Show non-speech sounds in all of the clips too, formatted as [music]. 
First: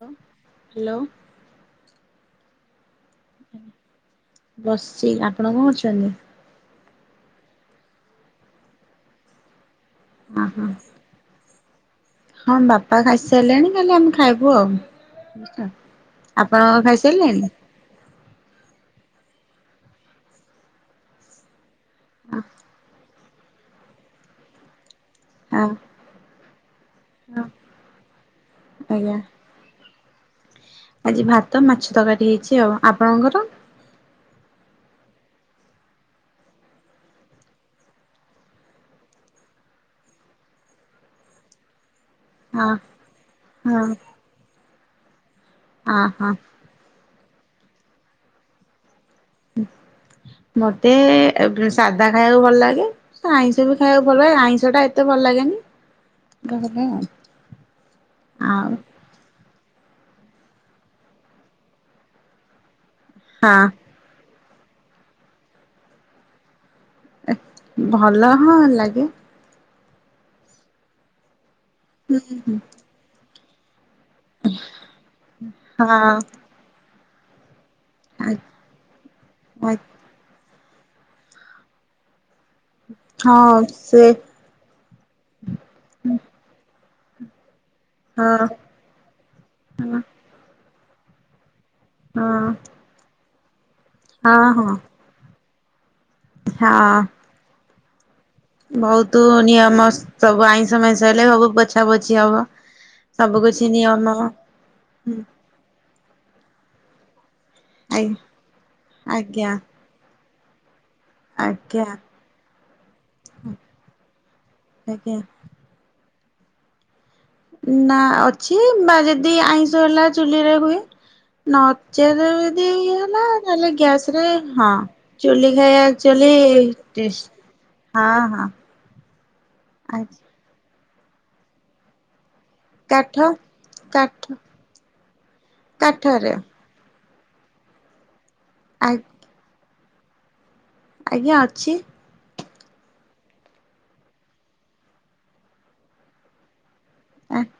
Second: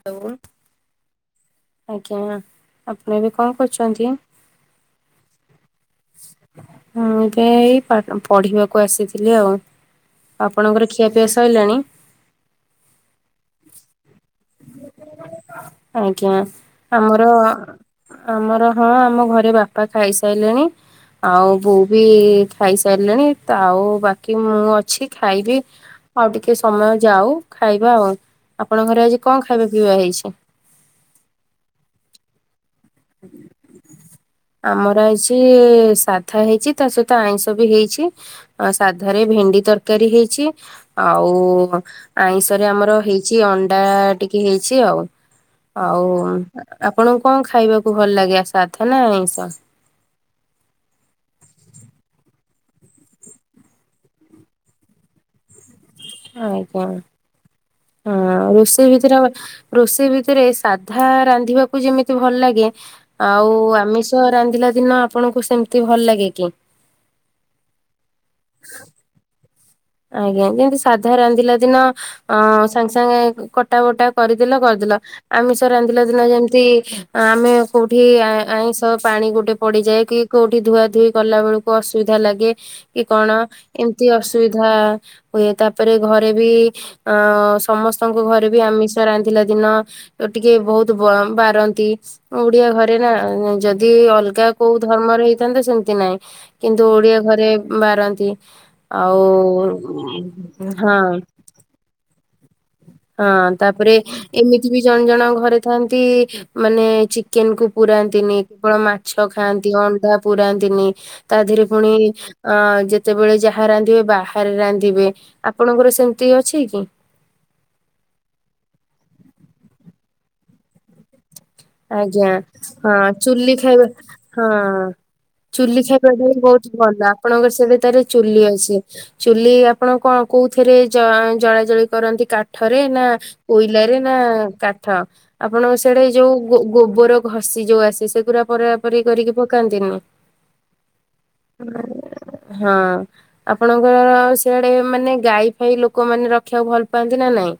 ହ ହ୍ୟାଲୋ। ଆଜ୍ଞା ଆପଣ ଏବେ କଣ କରୁଚନ୍ତି? ବସିଛି ଆପଣ କଣ କରୁଛନ୍ତି? ମୁଁ ଏବେ ଏଇ ପଢିବାକୁ ଆସିଥିଲି ଆଉ। ଓହୋ ଆପଣଙ୍କର ଖି ଖିଆପିଆ ସଇଲାଣି? ହଁ ବାପା ଖାଇସି ସାଇଲେଣି ଖାଲି ଆମେ ଖାଇବୁ ଆଉ। ଆଜ୍ଞା ଆପଣ ଆମର ଖାଇସାରିଲେଣି? ଆମର ହଁ ଆମ ଘରେ ବାପା ଖାଇସାଇଲେଣି ଆଉ ବୋଉ ବି ଖାଇସାରିଲିଣି ଆଉ ବାକି ମୁଁ ଅଛି। ଖାଇବି ଆଉ ଟିକେ ସମୟ ଯାଉ ଖାଇବା ଆଉ ଆପଣଙ୍କ ଘରେ ଆଜ୍ଞା ଆଜି କଣ ଖାଇବେ ପିଇବା ହେଇଚି? ଆଜି ଭାତ ମାଛ ତରକାରୀ ହେଇଚି ଆଉ ଆପଣଙ୍କର ଆମର ଅଛି ସାଧା ହେଇଚି ତା ସହିତ ଆଇଁଷ ବି ହେଇଚି। ସାଧରେ ଭେଣ୍ଡି ତରକାରୀ ହେଇଚି ଆଉ ଆଇଁଷରେ ହଁ ଆମର ହେଇଚି ଅଣ୍ଡା ହଁ ଟିକେ ହେଇଚି ଆଉ। ଅ ଆଉ ହଁ ଆପଣଙ୍କୁ କଣ ଖାଇବାକୁ ଭଲ ଲାଗେ ସାଧ ନା ଏଇଷ? ମତେ ଏ ସାଧା ଖାଇବାକୁ ଭଲ ଲାଗେ। ଆଇଁଷ ବି ଖାଇବାକୁ ଭଲ ଲାଗେ ଆଇଁଷ ଟା ଏତେ ଭଲ ଲାଗେନି। ଆଉ କଣ ହଁ ଆଉ ରୋଷେଇ ଭିତରେ ରୋଷେଇ ଭିତରେ ସାଧା ରାନ୍ଧିବାକୁ ଯେମିତି ଭଲ ଲାଗେ ଆଉ ହଁ ଆମିଷ ରାନ୍ଧିଲା ଦିନ ଆପଣଙ୍କୁ ସେମିତି ଭଲ ଲାଗେ କି? ଭଲ ହଁ ଲାଗେ। ଆଜ୍ଞା ଯେମିତି ସାଧା ରାନ୍ଧିଲା ଦିନ ଅ ହୁଁ ସାଙ୍ଗେ ସାଙ୍ଗେ କ ଟା ବଟା କରିଦେଲ କରିଦେଲ। ଆମିଷ ରାନ୍ଧିଲା ହଁ ଦିନ ଯେମିତି ଆମେ କୋଉଠି ଆଇଁଷ ପାଣି ଗୋଟେ ପଡିଯାଏ କି କୋଉଠି ଧୁଆ ଧୁଇ କଲା ବେଳକୁ ଅସୁବିଧା ଲାଗେ। କି କଣ ହଁ ସେ ଏମିତି ଅସୁବିଧା ଧା ହୁଏ। ତାପରେ ଘରେ ବି ଅ ସମସ୍ତଙ୍କୁ ହଁ ଘରେ ବି ଆମିଷ ରାନ୍ଧିଲା ଦିନ ଟିକେ ବହୁତ ବ ବାରନ୍ତି ହଁ ଓଡିଆ ଘରେ ନା ଯଦି ଯଦି ଅଲଗା ହଁ ହଁ କୋଉ ଧର୍ମର ହେଇଥାନ୍ତା ସେମିତି ନାହିଁ କିନ୍ତୁ ହଁ ଓଡିଆ ଘରେ ବାରନ୍ତି। ବହୁତ ଆଉ ନିୟମ ସବୁ ଆଇଁଷ ହଁ ମାଇଁଷ ହଁ ହେଲେ ସବୁ ପୋଛା ପୋଛି ହବ। ହଁ ସବୁ କିଛି ତାପରେ ନିୟମ ଆ ଏମିତି ବି ଜଣ ଜଣଙ୍କ ଘରେ ଥାନ୍ତି ମାନେ ଚିକେନ କୁ ପୁରାନ୍ତିନି କେବଳ ମାଛ ଆଜ୍ଞା ଖାଆନ୍ତି ଅଣ୍ଡା ପୁରାନ୍ତିନି ତା ଦେହରେ ଆଜ୍ଞା। ପୁଣି ଅ ଯେତେବେଳେ ଯାହା ରାନ୍ଧିବେ ବାହାରେ ରାନ୍ଧିବେ ଆଜ୍ଞା ଆପଣଙ୍କର ସେମତି ଅଛି କି? ନା ଅଛି ବା ଯଦି ଆଇଁଷ ହେଲା ଚୁଲିରେ ହୁଏ। ନଚେତ ଆଜ୍ଞା ଯଦି ଇ ହଁ ହେଲା ଚୁଲି ତାହେଲେ ଖାଇବା ଗ୍ୟାସ ରେ ହଁ ଚୁଲି ଟ ଖାଇବା ଆକ୍ଚୁଆଲି ହ ବହୁତ ଭଲ ଟେଷ୍ଟ ଆପଣଙ୍କର ସେବେ ତାର ହଁ ଚୁଲି ହଁ ଅଛି ଚୁଲି ଆପଣ ଆ କଣ? କୋଉଥିରେ ଜ ଜଳା ଜଳି କରନ୍ତି କାଠ କାଠରେ ନା କାଠ କୋଇଲରେ ନା କାଠ କାଠ ଆପଣ ସିଆଡେ କାଠରେ ଯୋଉ ଗୋବର ଘଷି ଯୋଉ ଆସ ସେ ପୁରା ପରାପରି କରିକି ପକାନ୍ତିନି। ଆଜ୍ଞା ଅଛି ହୁଁ। ହଁ। ଆପଣଙ୍କର ସେଆଡେ ମାନେ ଗାଈ ଫାଇ ଲୋକ ମାନେ ରଖିବାକୁ ଭଲ ପାଆନ୍ତି ନା ନାଇ?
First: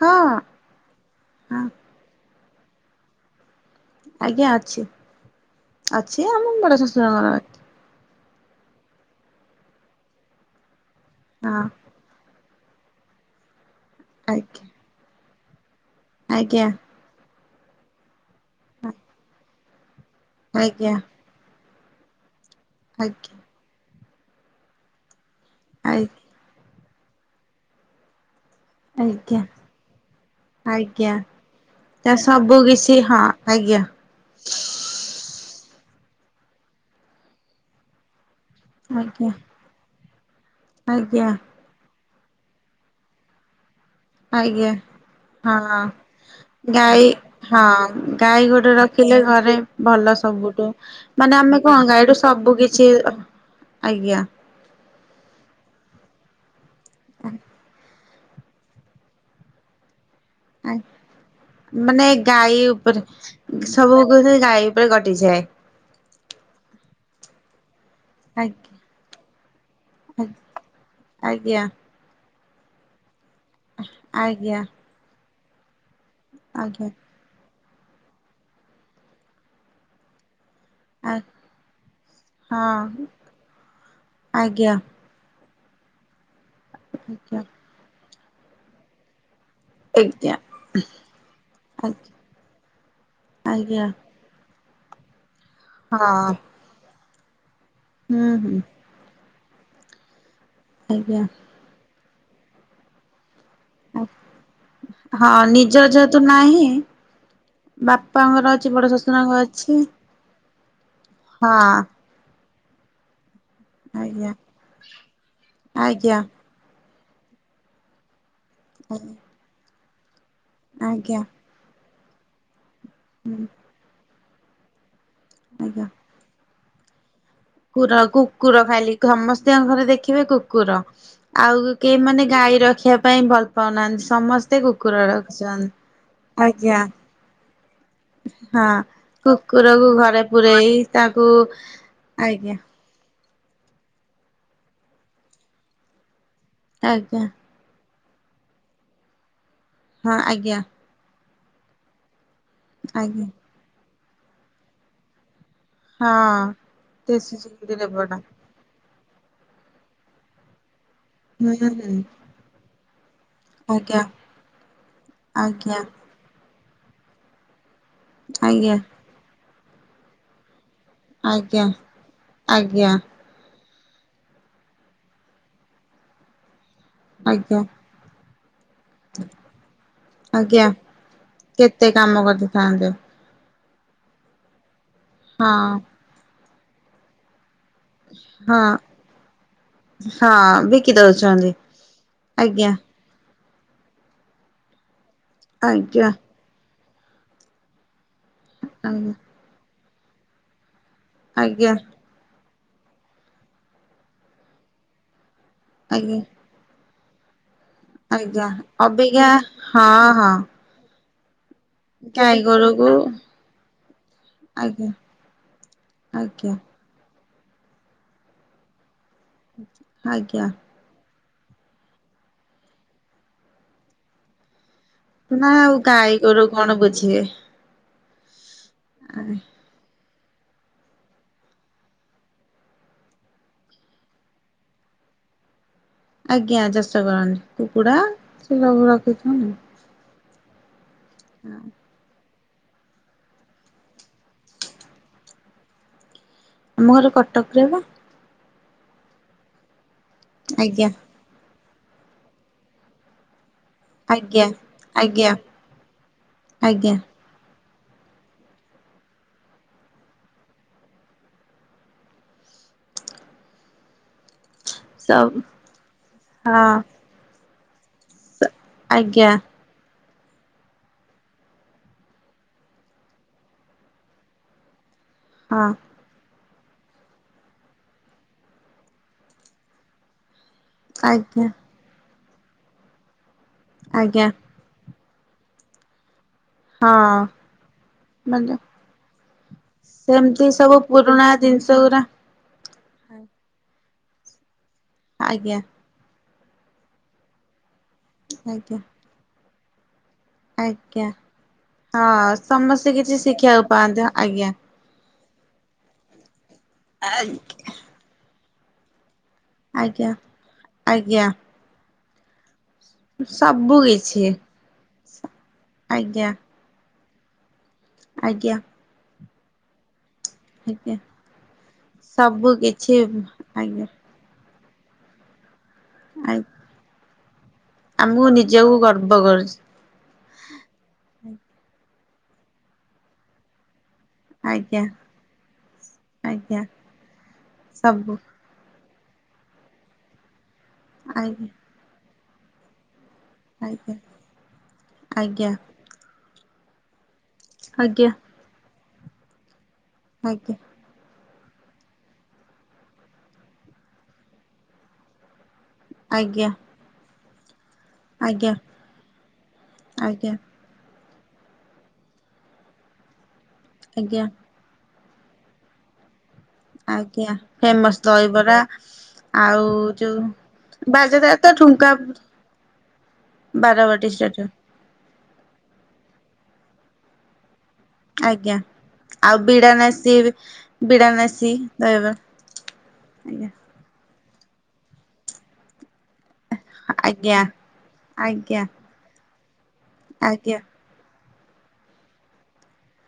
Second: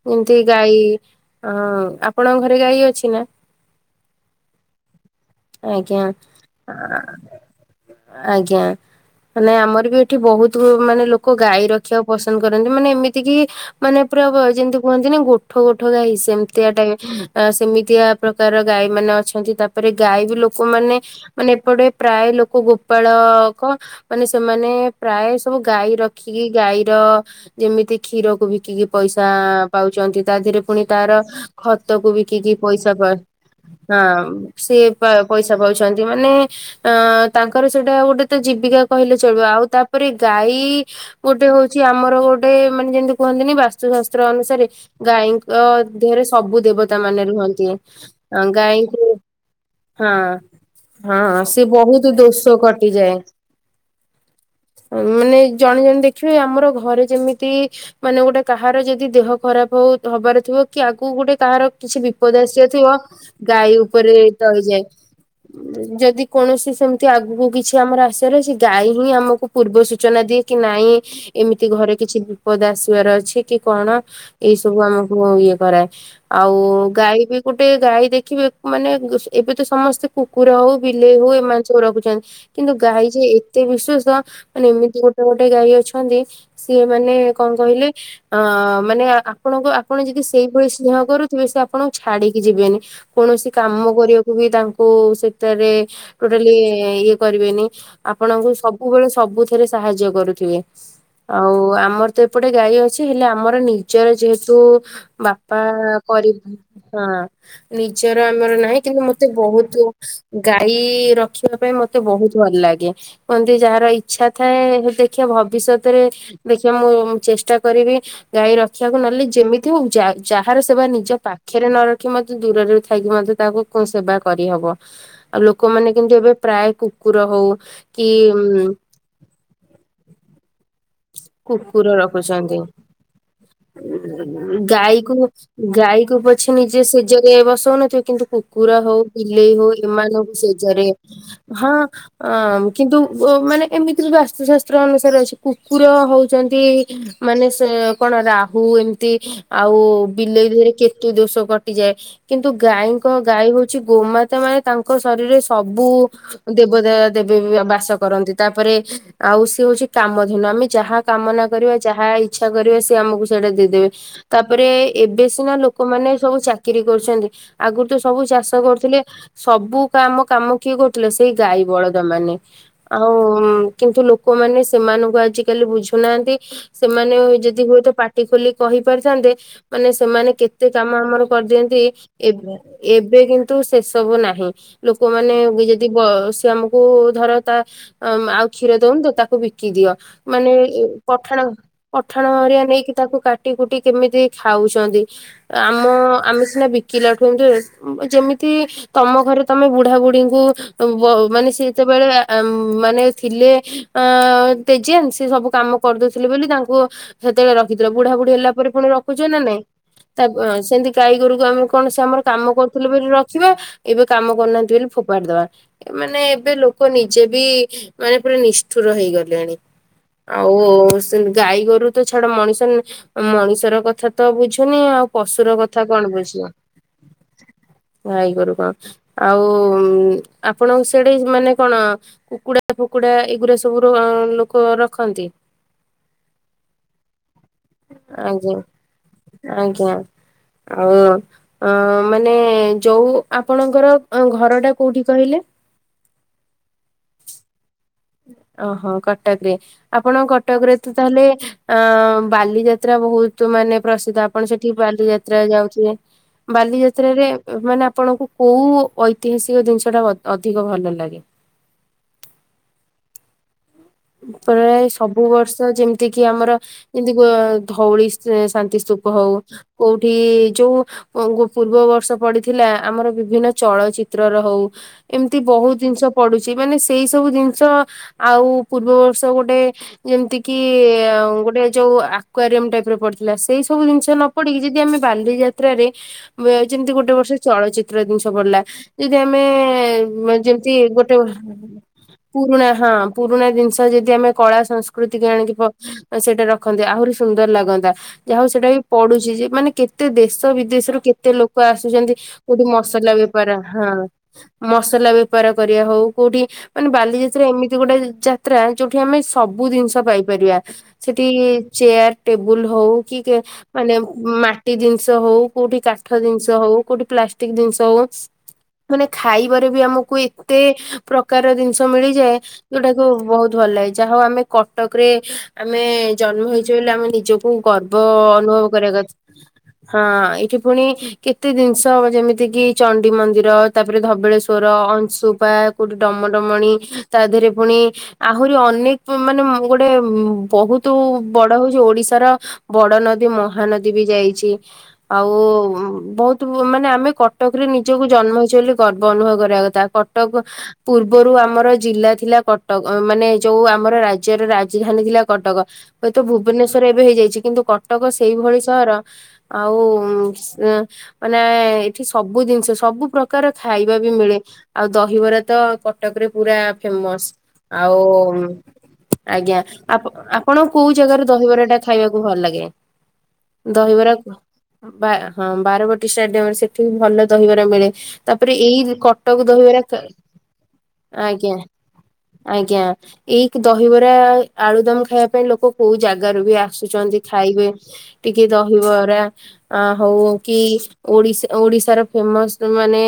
ହଁ ଏମିତି ହଁ ଗାଈ [inaudible] ଅ- ଅ ଆପଣଙ୍କ ଘରେ ଗାଈ ଅଛି ନା? ଆଜ୍ଞା! ଅଛି। [inaudible] ଆଜ୍ଞା। ଅଛି ଆମ ବଡ଼ ଶଶୁରଙ୍କ ଘରେ। ଆଜ୍ଞା! [inaudible] ମାନେ ଆମର ବି ଏଠି ବହୁତ ମାନେ ଲୋକ ଗାଈ ହଁ ରଖି ରଖିବାକୁ ପସନ୍ଦ କରନ୍ତି। ମାନେ ଏମିତି କିି ମାନେ ପୁରା ଆଜ୍ଞା ଯେମିତି କୁହନ୍ତି ନା ଗୋ ଠ ଗୋଠ ଗାଈ ଆଜ୍ଞା ସେମତିଆ ଟାଇ ଆ ସେମିତିଆ ପ୍ରକାର ଗାଈ ମାନେ ଅଛନ୍ତି। ତାପରେ ଗାଈ ବି ଆଜ୍ଞା ଲୋକମାନେ ମାନେ ଏପଟେ ପ୍ରାୟ ଲୋକ ଆଜ୍ଞା ଗୋପାଳକ। ମାନେ ସେମାନେ ପ୍ରାୟ ସବୁ ଗାଈ ଆଜ୍ଞା ରଖିକି ଗାଈର ଯେମିତି କ୍ଷୀରକୁ ବିକିକି ପଇସା ଆଜ୍ଞା ଆ ପାଉଛନ୍ତି ତା ଦିହରେ ପୁଣି ଆଜ୍ଞା ତାର ତା ଖତକୁ ବିକିକି ସବୁ ପଇସା କିଛି ପା ହଁ ଆଜ୍ଞା [inaudible] ଆମ୍ ସେ ପଇସା ପାଉଛନ୍ତି। ମାନେ ଅ ତାଙ୍କର ସେଇଟା ଗୋଟେ ତ ଜୀବିକା କହିଲେ ଆଜ୍ଞା ଚଳୁ ଆଉ ତା ତାପରେ ଗାଈ ଆଜ୍ଞା ଗୋଟେ ହଉଛି ଆମର ଗୋଟେ ମାନେ ଯେମିତି କୁହନ୍ତିନି ବାସ୍ତୁଶାସ୍ତ୍ର ସ୍ତ୍ର ଅନୁସାରେ ଆଜ୍ଞା [inaudible] ଗାଈଙ୍କ ହଁ ଦେହରେ ସବୁ ଦେବତା ଗାଈ ମାନେ ରୁହନ୍ତି। ଇଏ ହଁ [inaudible] ଆଁ ଗାଈ ଗୋଟେ ଗାଈଙ୍କୁ ରଖିଲେ ଘରେ [inaudible] ହଁ। ଭଲ ସବୁଠୁ [inaudible] ମାନେ ହଁ। ଆମେ ସେ କଣ ବହୁତ ଗାଈଠୁ ସବୁ ଦୋଷ କିଛି କରି କିଯାଏ, ଆଜ୍ଞା!। ମାନେ ଜଣେ ଜଣେ ଦେଖିବେ ଆମର ଘରେ ଯେମିତି ମାନେ ଗୋଟେ କାହାର ଯଦି ଦେହ ଖରାପ ହଉ ହବାର ଥିବ କି ଆଗକୁ ଗୋଟେ କାହାର କିଛି ମାନେ ବିପ ବିପଦ ଗାଈ ଆସିବାର ଥିବ। ଉପରେ [inaudible] ଗାଈ ସବୁ ଉପରେ କିଛି ଟଳି ଗାଈ ଯାଏ। ଉପରେ କଟିଯାଏ ଯଦି କୌଣସି ସେମତି ଆଗକୁ କିଛି ଆମର ଆସିଆର ଅଛି ଆଜ୍ଞା ଗାଈ ହିଁ ଆମକୁ ପୂର୍ବ ସୂ ସୂଚନା ଦିଏ କି ନାଇଁ ଆଜ୍ଞା ଏମିତି ଘରେ କିଛି ବିପଦ ଆସିବାର ଅଛି କି କଣ? ଏଇ ଆଜ୍ଞା ସବୁ ଆମକୁ ଇଏ କରାଏ। ଆଉ ଆଜ୍ଞା ଗାଈ ବି ଗୋଟେ ଗାଈ ଦେଖିବେ ମାନେ ଏବେ ତ ସମସ୍ତେ କୁକୁର ହଉ ବିଲେଇ ଆଜ୍ଞା ହଉ ଏମାନେ ସବୁ ରଖୁଛନ୍ତି। [inaudible] କିନ୍ତୁ ହଁ ଗାଈ ଯେ ଏତେ ବିଶ୍ୱସ୍ତ [inaudible] ମାନେ ଆଜ୍ଞା ଏମିତି ଗୋଟେ ଗାଈ ଅଛନ୍ତି। [inaudible] ସିଏ ମାନେ ଆଜ୍ଞା କଣ କହିଲେ ଅ ମାନେ ଆ ଆପଣଙ୍କୁ ଆପଣ ଯଦି ଆଜ୍ଞା ସେଇଭଳି ସ୍ନେହ କରୁଥିବେ ସେ ଆଜ୍ଞା ଆପଣଙ୍କୁ ଛାଡିକି ଯିବେନି [inaudible] କୌଣସି ଆଜ୍ଞା କାମକୁ କରିବାକୁ ବି ତାଙ୍କୁ ସେଥିରେ ହଁ ଟୋଟାଲି ଇ - ଇ ଇଏ କରିବେନି ହୁଁ ଆପଣ ଙ୍କୁ ହୁଁ ସବୁ ମୋର ସବୁଥିରେ ସାହାଯ୍ୟ କରୁଥିବେ। ଆଜ୍ଞା!। ଆଉ ଆମର ତ ଏପଟେ ଗାଈ ଅଛି ହେଲେ ଆମର ନି ନିଜର ଯେହେତୁ ହଁ ବାପା ନିଜର ଯେହେତୁ ପରି ନାହିଁ ହଁ। ନିଜର ବାପାଙ୍କର ଆମର ଅଛି ନାହିଁ ବଡ କିନ୍ତୁ ମତେ ଶଶୁରଙ୍କ ବହୁତ ଅଛି ଗାଈ ହଁ ରଖିବା ପାଇଁ ମତେ ବହୁତ ଭଲ ଲାଗେ। କୁହନ୍ତି ଯାହାର ଇଛା ଆଜ୍ଞା ଥାଏ ଦେଖିବା ଭବିଷ୍ୟତରେ ଆଜ୍ଞା ଦେଖିବା ମୁଁ ଚେଷ୍ଟା କରିବି ଗାଈ ରଖିବାକୁ ନହେଲେ ଯେମିତି ହେଉ ଯାଗା ଯାହାର ସେବା ନିଜ ଆଜ୍ଞା ପା ଖ ରେ ନ ରଖି ମଧ୍ୟ ଦୂରରେ ଥାଇକି ମଧ୍ୟ ତାକୁ କ ସେବା କରିହବ [inaudible] ଆଜ୍ଞା ଲୋକମାନେ କିନ୍ତୁ ଏବେ ପ୍ରାୟ କୁକୁର ହଉ କୁର କି କୁକୁର ଖାଲି ସମସ୍ତଙ୍କ ଘରେ ଦେଖିବେ କୁକୁର। ଆଉ କୁକୁର କେହି ମାନେ ରଖୁଛନ୍ତି। ଗାଈ ରଖିବା ପାଇଁ ଭଲ ପାଉନାହାନ୍ତି ସମସ୍ତେ କୁକୁର ରଖ୍ ଗାଈକୁୁ ପଛେ ନିଜେ ଶେଯରେ ବସଉନଥିବେ କିନ୍ତୁ ହଁ କୁକୁର ହଉ ବିଲେଇ ହଉ କୁକୁରକୁ ଘରେ ଏମାନଙ୍କୁ ପୁରେଇ ଶେଯରେ ତାକୁ [inaudible] ହଁ। ଆଜ୍ଞା ଓଁ କିନ୍ତୁ ଉ ମାନେ ଏମିତି ବାସ୍ତୁଶାସ୍ତ୍ର ଅନୁସାରେ ଅଛି କୁକୁର ହଉଛନ୍ତି ଆଜ୍ଞା [inaudible] ମାନେ ସେ କଣ ରାହୁ ଏମିତି ଆଉ ହଁ ବିଲେଇ ଆଜ୍ଞା ଧରେ କେତୁ ଦୋଷ କଟିଯାଏ। କିନ୍ତୁ ଗାଈଙ୍କ ଆଜ୍ଞା ଗାଈ ହଉଛି ଗୋମାତା ମାନେ ତାଙ୍କ ଶରୀରରେ ସବୁ ହଁ। [inaudible] ଦେବତା ଦେଶୀ ଦେବୀ ଚିଙ୍ଗୁଡ଼ି ବାସ ରେବଟା କରନ୍ତି। ତାପରେ ଆଉ ସେ ହଉଛି କାମ ହିମାମି ଯାହା କାମନା ହୁଁ କରିବ ହୁଁ ଯାହା ଇଚ୍ଛା କରିବେ ସେ ଆମକୁ ସେଟା ଦେଇଦେବେ ଆଜ୍ଞା ତାପରେ ଏବେ ସିନା ଆଜ୍ଞା ଲୋକମାନେ ସବୁ ଚାକିରି କରୁଚନ୍ତି। ଆଗୁରୁ ତ ସବୁ ଚାଷ ଆଜ୍ଞା। କରୁଥିଲେ ସବୁ କାମ କାମ କିଏ କଉଥିଲେ ସେଇ ଗାଈ ଆଜ୍ଞା ବଳଦ ମାନେ ଆଜ୍ଞା ଆଉ କିନ୍ତୁ ଲୋକମାନେ ସେମାନ ଙ୍କୁ ଆଜି କାଲି ବୁଝୁନାହାନ୍ତି ସେମାନେ ଅ ଆଜ୍ଞା ଯଦି ହୁଏତ ପାଟି ଖୋଲି କହିପାରିଥାନ୍ତେ ମାନେ ସେମାନେ ଆଜ୍ଞା କେତେ କାମ ଆମର କରିଦିଅନ୍ତି କେତେ କାମ ଏବେ କରିଦେଇଥାନ୍ତେ। ଏବେ କି ନ୍ତୁ ସେସବୁ ନାହିଁ ଲୋକମାନେ ହଁ ବି ଯଦି ବ ସେ ଆମକୁ ଧର ତା ଆଉ ଆଉ କ୍ଷୀର ହଁ ଦଉନି ତ ତାକୁ ବିକି ଦିଅ ହଁ ମାନେ ଏଇ ବିକି ପଠାଣ ଦଉଛନ୍ତି ପଠାଣ ହେରିଆ ଆଜ୍ଞା ନେଇକି ତାକୁ କାଟି କୁଟି କେମିତି ଖାଉଛନ୍ତି ଆମ ଆଜ୍ଞା। ଆମେ ସିନା ବି ବିକିଲାଙ୍କୁ ଯେ ଯେମିତି ତମ ଆଜ୍ଞା ଘରେ ତମେ ବୁଢା ବୁଢୀଙ୍କୁ ବହୁ ମାନେ ସେ ଆଜ୍ଞା ଯେତେବେଳେ ଆ ଆ ମାନେ ଥିଲେ ଆଁ ତେଜିଆନ୍ ସେ ସବୁ କାମ ଆଜ୍ଞା କରିଦଉଥିଲେ ବୋଲି ତାଙ୍କୁ ସେତେବେଳେ ରଖିଥିଲ ବୁଢା ବୁଢ଼ୀ ଆଜ୍ଞା ହେଲା ପରେ ପୁଣି ରଖୁଚ ଅବିକା ନା ନାଇଁ ହଁ ତା ହଁ ସେମିତି ଗାଈଗୋରୁକୁ ଆମେ କଣ ସେ ଆମର ଗାଈ କାମ କରୁଥିଲେ ଗୋରୁକୁ ବୋଲି ରଖିବା ଏବେ କାମ କରୁନାହାନ୍ତି ବୋଲି ଆଜ୍ଞା ଫୋପାଡି ଦବା। ମାନେ ଆଜ୍ଞା ଏବେ ଲୋକ ନିଜେ ବି ମାନେ ପୁରା ନିଷ୍ଠୁର ହେଇଗଲେଣି। [unintelligible] ଆଉ ସେ ଗାଈ ଗୋରୁ ତ ଛାଡ ମଣିଷ ମଣିଷର କଥା ତ ବୁଝୁନି ଆଉ। ନା ପଶୁର ଆଉ କଥା କଣ ଗାଈ ବୁଝିବ ଗୋରୁ କଣ ବୁଝିବେ। ଗାଇ ଗୋରୁ କଣ ଆଉ ଆଉ ଆପଣ ସେଠି ମାନେ କଣ କୁକୁଡା ଫୁକୁଡା ଏଗୁଡା ସବୁ ର କଣ ରଖନ୍ତି? ଆଜ୍ଞା ଦେଶ ପାଳନି କୁକୁଡା ଆଜ୍ଞା। ସେ ସବୁ ରଖିଛୁଁ। ଆଜ୍ଞା। ଆଉ ଅ ମାନେ ଯୋଉ ଆପଣଙ୍କର ଘର ଟା କୋଉଠି କହିଲେ? ଆମ ଘର କଟକରେ ବା। ଓହୋ କଟକ ରେ ଆପଣ କଟକ ରେ ଆଜ୍ଞା ତ ତାହେଲେ ଅଁ ବାଲିଯାତ୍ରା ବହୁତ୍ ମାନେ ପ୍ରସିଦ୍ଧ ଆଜ୍ଞା ଆପଣ ସେଠି ଆଜ୍ଞା ବାଲିଯାତ୍ରା ଯାଉଥିବେ ଆଜ୍ଞା। ବାଲିଯାତ୍ରାରେ ମାନେ ଆପଣଙ୍କୁ କୋଉ ଐ ଐତିହାସିକ ଜିନିଷ ଟା ଅ ଅଧିକ ଭଲ ଲାଗେ? ପ୍ରାୟ ସବୁ ବର୍ଷ ଯେମିତିକିି ଆମର ହଁ ଯେମିତିକି ଧଉଳି ସେ ଶାନ୍ତି ସ୍ଥୃପ ଆଜ୍ଞା ହଉ କୋଉଠି ଯୋଉ ମାଙ୍କ ପୂର୍ବ ବର୍ଷ ପଡିଥିଲା ଆ ଆମର ବିଭିନ୍ନ ଚଳଚିତ୍ରର ହଉ ଏମିତି ହଁ ବହୁତ୍ ଜିନିଷ ପଡୁଚି ମାନେ ସେଇ ସବୁ ଜିନିଷ ଆଉ ପୂର୍ବ ବର୍ଷ ଗୋଟେ ଯେମିତି କିି ଆଜ୍ଞା ଗୋଟେ ଯୋଉ ଆକ୍ୱାରିମ୍ ଟାଇପ୍ ର ପଡିଥିଲା ସେଇ ସବୁ ଜିନିଷ ଆଜ୍ଞା ନ ପଡିକି ଯଦି ଆମେ ବାଲି ଯାତ୍ରାରେ ଏ ଯେମିତି ଗୋଟେ ହଁ ବର୍ଷ ଚଳଚିତ୍ର ଜିନିଷ ମାନେ ପଡିଲା ଯଦି ଆମେ ଏଇଁ ଏଇ ସେମିତି ସବୁ ଯେମିତିକି ଗୋଟେ ପୁରୁଣା ଜିନିଷ ଗୁରା ପୁରୁଣା ହଁ ପୁରୁଣା ଜିନିଷ ଯଦି ଆମେ କଳା ସଂସ୍କୃତି କି ଆଣିକି ଆଜ୍ଞା ପ ସେଇଟା ରଖନ୍ତି ଆହୁରି ସୁନ୍ଦର ଲାଗନ୍ତା ଯାହା ହଉ ସେଇଟା ଆଜ୍ଞା ବି ପଡୁଚି ଯେ ମାନେ କେତେ ଦେଶ ଦେଶ ବିଦେଶରୁ ଆଜ୍ଞା କେତେ ଲୋକ ଆସୁଚନ୍ତି ହଁ କୋଉଠି ସମସ୍ତେ ମସଲା କିଛି ବେପାର ଶିଖିବାକୁ ହଁ। ପାଆନ୍ତି ଆଜ୍ଞା। ମସଲା ବେପାର କରିବା ହଉ କୋଉଠି ମାନେ ବାଲିଯାତ୍ରା ଏମିତି ଗୋଟେ ଯାତ୍ରା ଯୋଉଠି ଆମେ ସବୁ ଜିନିଷ ଆଜ୍ଞା ପାଇପାରିବା ଆଜ୍ଞା ସେଠି ଚେୟାର୍ ଟେବୁଲ ହୋଉ କି କି ସବୁ ମାନେ କିଛି। ମାଟି ଜିନିଷ ହୋଉ କୋଉଠି କାଠ ଆଜ୍ଞା ଜିନିଷ ହୋଉ କୋଉଠି ପ୍ଲାଷ୍ଟିକ୍ ଜିନିଷ ହୋଉ ଆଜ୍ଞା ମାନେ ଖାଇବାରେ ବି ଆମକୁ ଏ ଏତେ ଆଜ୍ଞା। ପ୍ରକାର ଜିନିଷ ମିଳିଯାଏ ସବୁ କିଛି ଯୋଉଟାକୁ ବହୁତ୍ ଭଲ ଆଜ୍ଞା ହେଇଚା। ଆଉ ଆମେ କଟକରେ ଆମେ ଆ ଜନ୍ମ ହେଇଛେ ବୋଲି ଆମେ ନିଜକୁ କୋ ଗର୍ବ ଆମକୁ ଅନୁଭବ ନିଜକୁ କରିବା ଗର୍ବ କଥା। କରୁଛି। ହଁ ଏଠି ଫୁଣି କେତେ ଜିନିଷ ହବ ଯେମିତି କିି ଚଣ୍ଡି ମନ୍ଦିର ତାପରେ ଧ ବଲେସ୍ୱର, ଆଜ୍ଞା ଅଂଶୁପା କୋଉଠି ଆଜ୍ଞା ଡମଡମଣି ତା ଦେହରେ ଫୁଣି ସବୁ ଆହୁରି ଅନେକ ମାନେ ମୁଁ ଗୋଟେ ବହୁତ ଆଜ୍ଞା ବଡ ଓଡ଼ିଶାର ବଡ ନଦୀ ମହାନଦୀ ଆଜ୍ଞା। ବି ଯାଇଛି ଆଉ ଆଜ୍ଞା ବହୁତ ମାନେ ଆମେ କଟକ ରେ ନିଜକୁ ଆଜ୍ଞା ଜନ୍ମ ହେଇଛେ ବୋଲି ଗର୍ବ ଅନୁଭବ କରିବା କଥା କଟକ ଆଜ୍ଞା ପୂର୍ବରୁ ଆମର ଜିଲ୍ଲା ଥିଲା କଟକ ମାନେ ଯୋଉ ଆମର ରାଜ୍ୟର ରାଜଧାନୀ ଥିଲା କଟକ। ହୁଏତ ଆଜ୍ଞା ଭୁବନେଶ୍ଵର ଏବେ ହେଇଯାଇଛି କିନ୍ତୁ କ କଟକ ଆଜ୍ଞା ସେଇଭଳି ସହର ଆଉ ଆଜ୍ଞା। ଉନ୍ ମାନେ ଏଠି ସବୁ ଜିନିଷ ସବୁ ପ୍ରକାର ଖାଇବା ବି ଆଜ୍ଞା ମିଳେ ଆଉ ଦହିବରା ତ କଟକ ରେ ପୁରା ଫେମସ। ଆଉ ଫେମସ ଦହିବରା ଆଜ୍ଞା ଆଉ ଆପ ଆପଣଙ୍କୁ କୋଉ ଯୋଉ ଜାଗାରେ ବାଜରେ ତ ଦହିବରା ଟା ଠୁଙ୍କା ଖାଇବାକୁ ଭଲ ଲାଗେ? ବାରବାଟି ଦହିବରା ଷ୍ଟାଡିୟମ୍। ବା ହଁ ବାରବାଟୀ ଷ୍ଟାଡିୟମରେ ସେଠି ବି ଭଲ ଦହିବରା ମିଳେ। ତାପରେ ଆଜ୍ଞା ଏଇ ଆଉ କଟକ ଦହିବରା କ ବିଡାନାସି ବିଡାନାସି ଆଜ୍ଞା ଦହି ଆଜ୍ଞା, ଏଇ ଦହିବରା ଆଳୁଦମ୍ ଖାଇବା ପାଇଁ ଲୋକ କୋଉ ଜାଗାରୁ ବି ଆସୁଛନ୍ତି ଆଜ୍ଞା ଖାଇବେ ଟିକେ ଆଜ୍ଞା ଦହିବରା ଆ ହଉ କି ଆଜ୍ଞା ଓଡ଼ି ଓଡ଼ିଶାର ଫେମସ ମାନେ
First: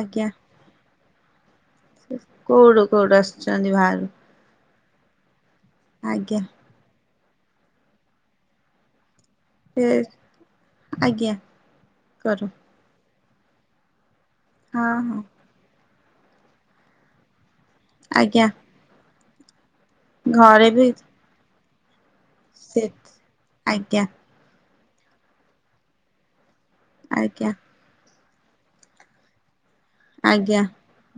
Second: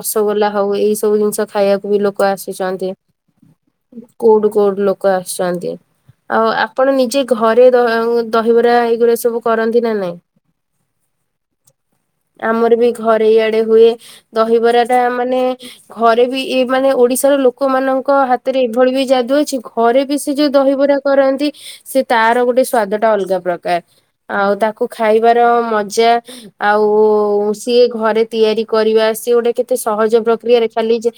ଆଜ୍ଞା ହଉ ଏଇ ସବୁ ଜିନିଷ ଖାଇବାକୁ ବି ଲୋକ କୋଉଠୁ ଆସିଛନ୍ତି କୋଉଠୁ ଆସୁଛନ୍ତି ବାହାରୁ। କୋଉଠୁ କୋଉଠୁ ଲୋକ ଆସିଛନ୍ତି ଆଜ୍ଞା ଆଉ ଆ ଆପଣ ନିଜେ ଘରେ ଆଉ ଦହିବରା ଏଇଗୁରା ସବୁ କରନ୍ତି ସେ ନା ନାଇଁ? ଆଜ୍ଞା କର ଆମର ବି ଘରେ ଇଆଡେ ହୁଏ ଦହିବରା ହଁ ଟା ହଁ ମାନେ ଘରେ ବି ଇଏ ମାନେ ଓଡ଼ିଶାର ଲୋକମାନ ଙ୍କ ଆଜ୍ଞା ହାତରେ ଏଇଭଳି ବି ଯାଦୁ ଅଛି ଘରେ ବି ସେ ଯୋଉ ଘରେ ବି ଦହିବରା କରନ୍ତି ସେ ତାର ଗୋଟେ ସେ ସ୍ୱାଦ ଟା ଅଲଗା ପ୍ରକାର ଆଜ୍ଞା ଆଉ ତାକୁ ଖାଇବାର ମଜା ଆଉ ଆଜ୍ଞା ସିଏ ଘରେ ତିଆରି କରିବା ସିଏ ଗୋଟେ କେତେ ସହଜ ଆଜ୍ଞା ପ୍ରକ୍ରିୟାରେ ଖାଲି ଯେ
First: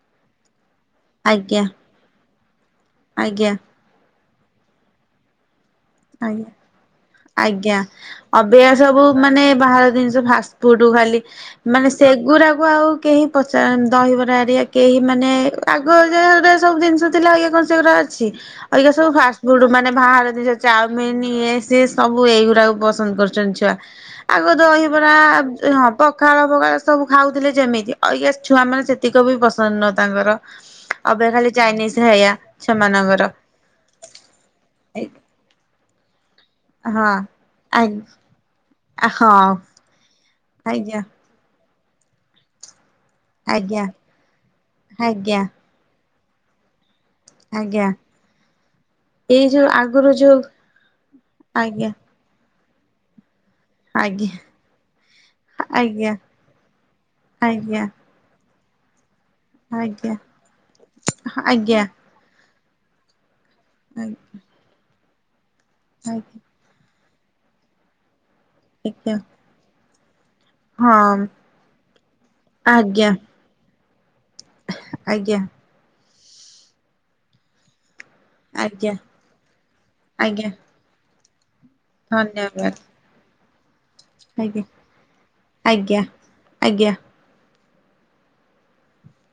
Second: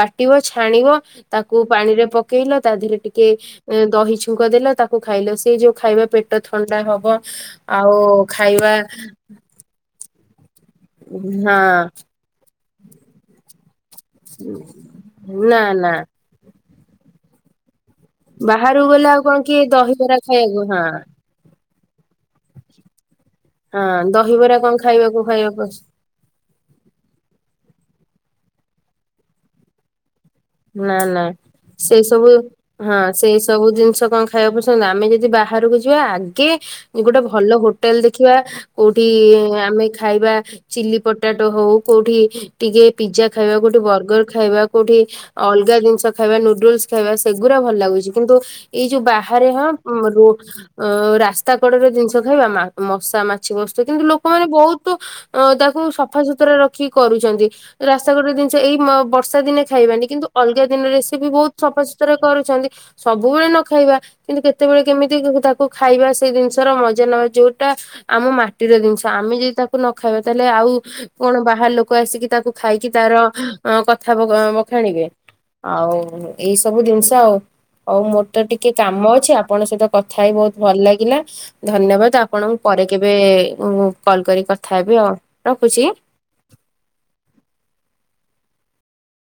ବାଟିବ, ଛାଣିବ ତାକୁ ଆଜ୍ଞା ପାଣିରେ ପ ପକେଇଲ ତା ଦେହରେ ଟିକେ ଆଜ୍ଞା ଦହି ଛୁଙ୍କ ଦେଲ ତାକୁ ଖାଇଲ ସେ ଯୋଉ ଖାଇବା ପେଟ ଆଜ୍ଞା ଥଣ୍ଡା ହବ ଆଜ୍ଞା ଆଉ ଅବିକା ଖାଇବା ସବୁ ମାନେ ବାହାର ଜିନିଷ ଫାଷ୍ଟଫୁଡ୍ ଖାଲି ହଁ ମାନେ ସେଗୁରାକୁ ଆଉ କେହି ପଚାର ଦହିବରା ଆରିଆ କେହି ମାନେ ନା ନା ଆଗ ଯାହା ସବୁ ଜିନିଷ ଥିଲା ଏବେ କଣ ସେଗୁଡ଼ା ଅଛି ଆଜି ବାହାରକୁ କାଲି ଗଲେ ସବୁ ଆଉ କଣ କିଏ ଫାଷ୍ଟଫୁଡ୍ ମାନେ ଦହିବରା ବାହାର ଜିନିଷ ଖାଇବାକୁ ହଁ ଚାଉମିିନ୍ ଇଏ ସିଏ ସବୁ ଏଇଗୁଡାକୁ ପସନ୍ଦ କରୁଛନ୍ତି ଛୁଆ। ହଁ ଆଗରୁ ଦହିବରା କଣ ଦହିବରା, ଖାଇବାକୁ ଖାଇବାକୁ ହଁ ପଖାଳ ପଖାଳ ସବୁ ଖାଉଥିଲେ ଯେମିତି ଆଜି କାଲି ଛୁଆ ମାନେ ସେତିକି ବି ପସନ୍ଦ ନୁହଁ ତାଙ୍କର। ନା ନା ଅବିକା ଖାଲି ଚାଇନିଜ ସେ ସବୁ ଖାଇବା ହଁ ସେମାନଙ୍କର। ସେ ସବୁ ଜିନିଷ କଣ ଖାଇବାକୁ ପସନ୍ଦ ଆମେ ଯଦି ବାହାରକୁ ଯିବା ଆଗେ ହଁ ଗୋଟେ ଭଲ ହୋଟେଲ ଆ ଦେଖିବା କୋଉଠି ହଁ ଆମେ ଖାଇବା ଚିଲି ଆଜ୍ଞା। ପ ପଟାଟୋ ହଉ କୋଉଠି ଟିକେ ପିଜା ଖାଇବା, କୋଉଠି ଆଜ୍ଞା ବରର୍ଗର ଖାଇବା, କୋଉଠି ଆଜ୍ଞା ଅଲଗା ଜିନିଷ ଖାଇବା ନୁଡୁଲସୁ ଖାଇବା ସେଗୁଡା ଭଲ ଆଜ୍ଞା ଲାଗୁଛି କିନ୍ତୁ ଏଇ ଯୋଉ ବାହାରେ ଏଇ ହଁ ଯୋଉ ଆଗରୁ ମୋ ଯୋଉ ଅ ରାସ୍ତା କଡରେ ଆଜ୍ଞା ଜିନିଷ ଖାଇବା ମା ମଶା ମା ଛି ବସୁଥିବେ କିନ୍ତୁ ଆଜ୍ଞା ଲୋକମାନେ ବହୁତ ଅ ତାକୁ ଆଜ୍ଞା ସଫାସୁତୁରା ରଖି କରୁଛନ୍ତି ଆଜ୍ଞା ରା ଷେପଟେ ଜିନିଷ ଏଇ ବର୍ଷା ଦିନେ ଖାଇବାନି ଆଜ୍ଞା କିନ୍ତୁ ଅଲଗା ଦିନ ରେସିପି ବହୁତ୍ ଆଜ୍ଞା ସଫାସଫି ସୁତୁରା କରୁଛନ୍ତି। ସବୁବେଳେ ନଖାଇବା ଆଜ୍ଞା କିନ୍ତୁ କେତେବେଳେ କେମିତି ତାକୁ ଖାଇବା ସେ ଜିନିଷ ମଜା ନେବା ଯୋଉଟା ଆମ ମାଟିର ଜିନିଷ ଆଜ୍ଞା ଆମେ ଯଦି ତାକୁ ନ ଖାଇବା ତାହେଲେ ଆଉ ହଁ କଣ ବାହାର ଲୋକ ଆସିକି ତାକୁ ଖାଇକି ଆଜ୍ଞା ତାର ଅଁ କଥା ବକା ବଖାଣିବେ ଆଜ୍ଞା। ଆଉ ଏଇ ସବୁ ଜିନିଷ ଆଉ ଆଉ ମୋ ତ ଟିକେ ଆଜ୍ଞା କାମ ଅଛି ଆପଣଙ୍କ ସହିତ କଥା ହେଇ ଆଜ୍ଞା ବହୁତ୍ ଭଲ ଲାଗିଲା ଧନ୍ୟବାଦ ଆପଣଙ୍କୁ ଧନ୍ୟବାଦ ପରେ କେବେ କଲ୍ କରି ଆଜ୍ଞା କଥା ହେବି ଆଉ ରଖୁଚି? ଆଜ୍ଞା ଆଜ୍ଞା।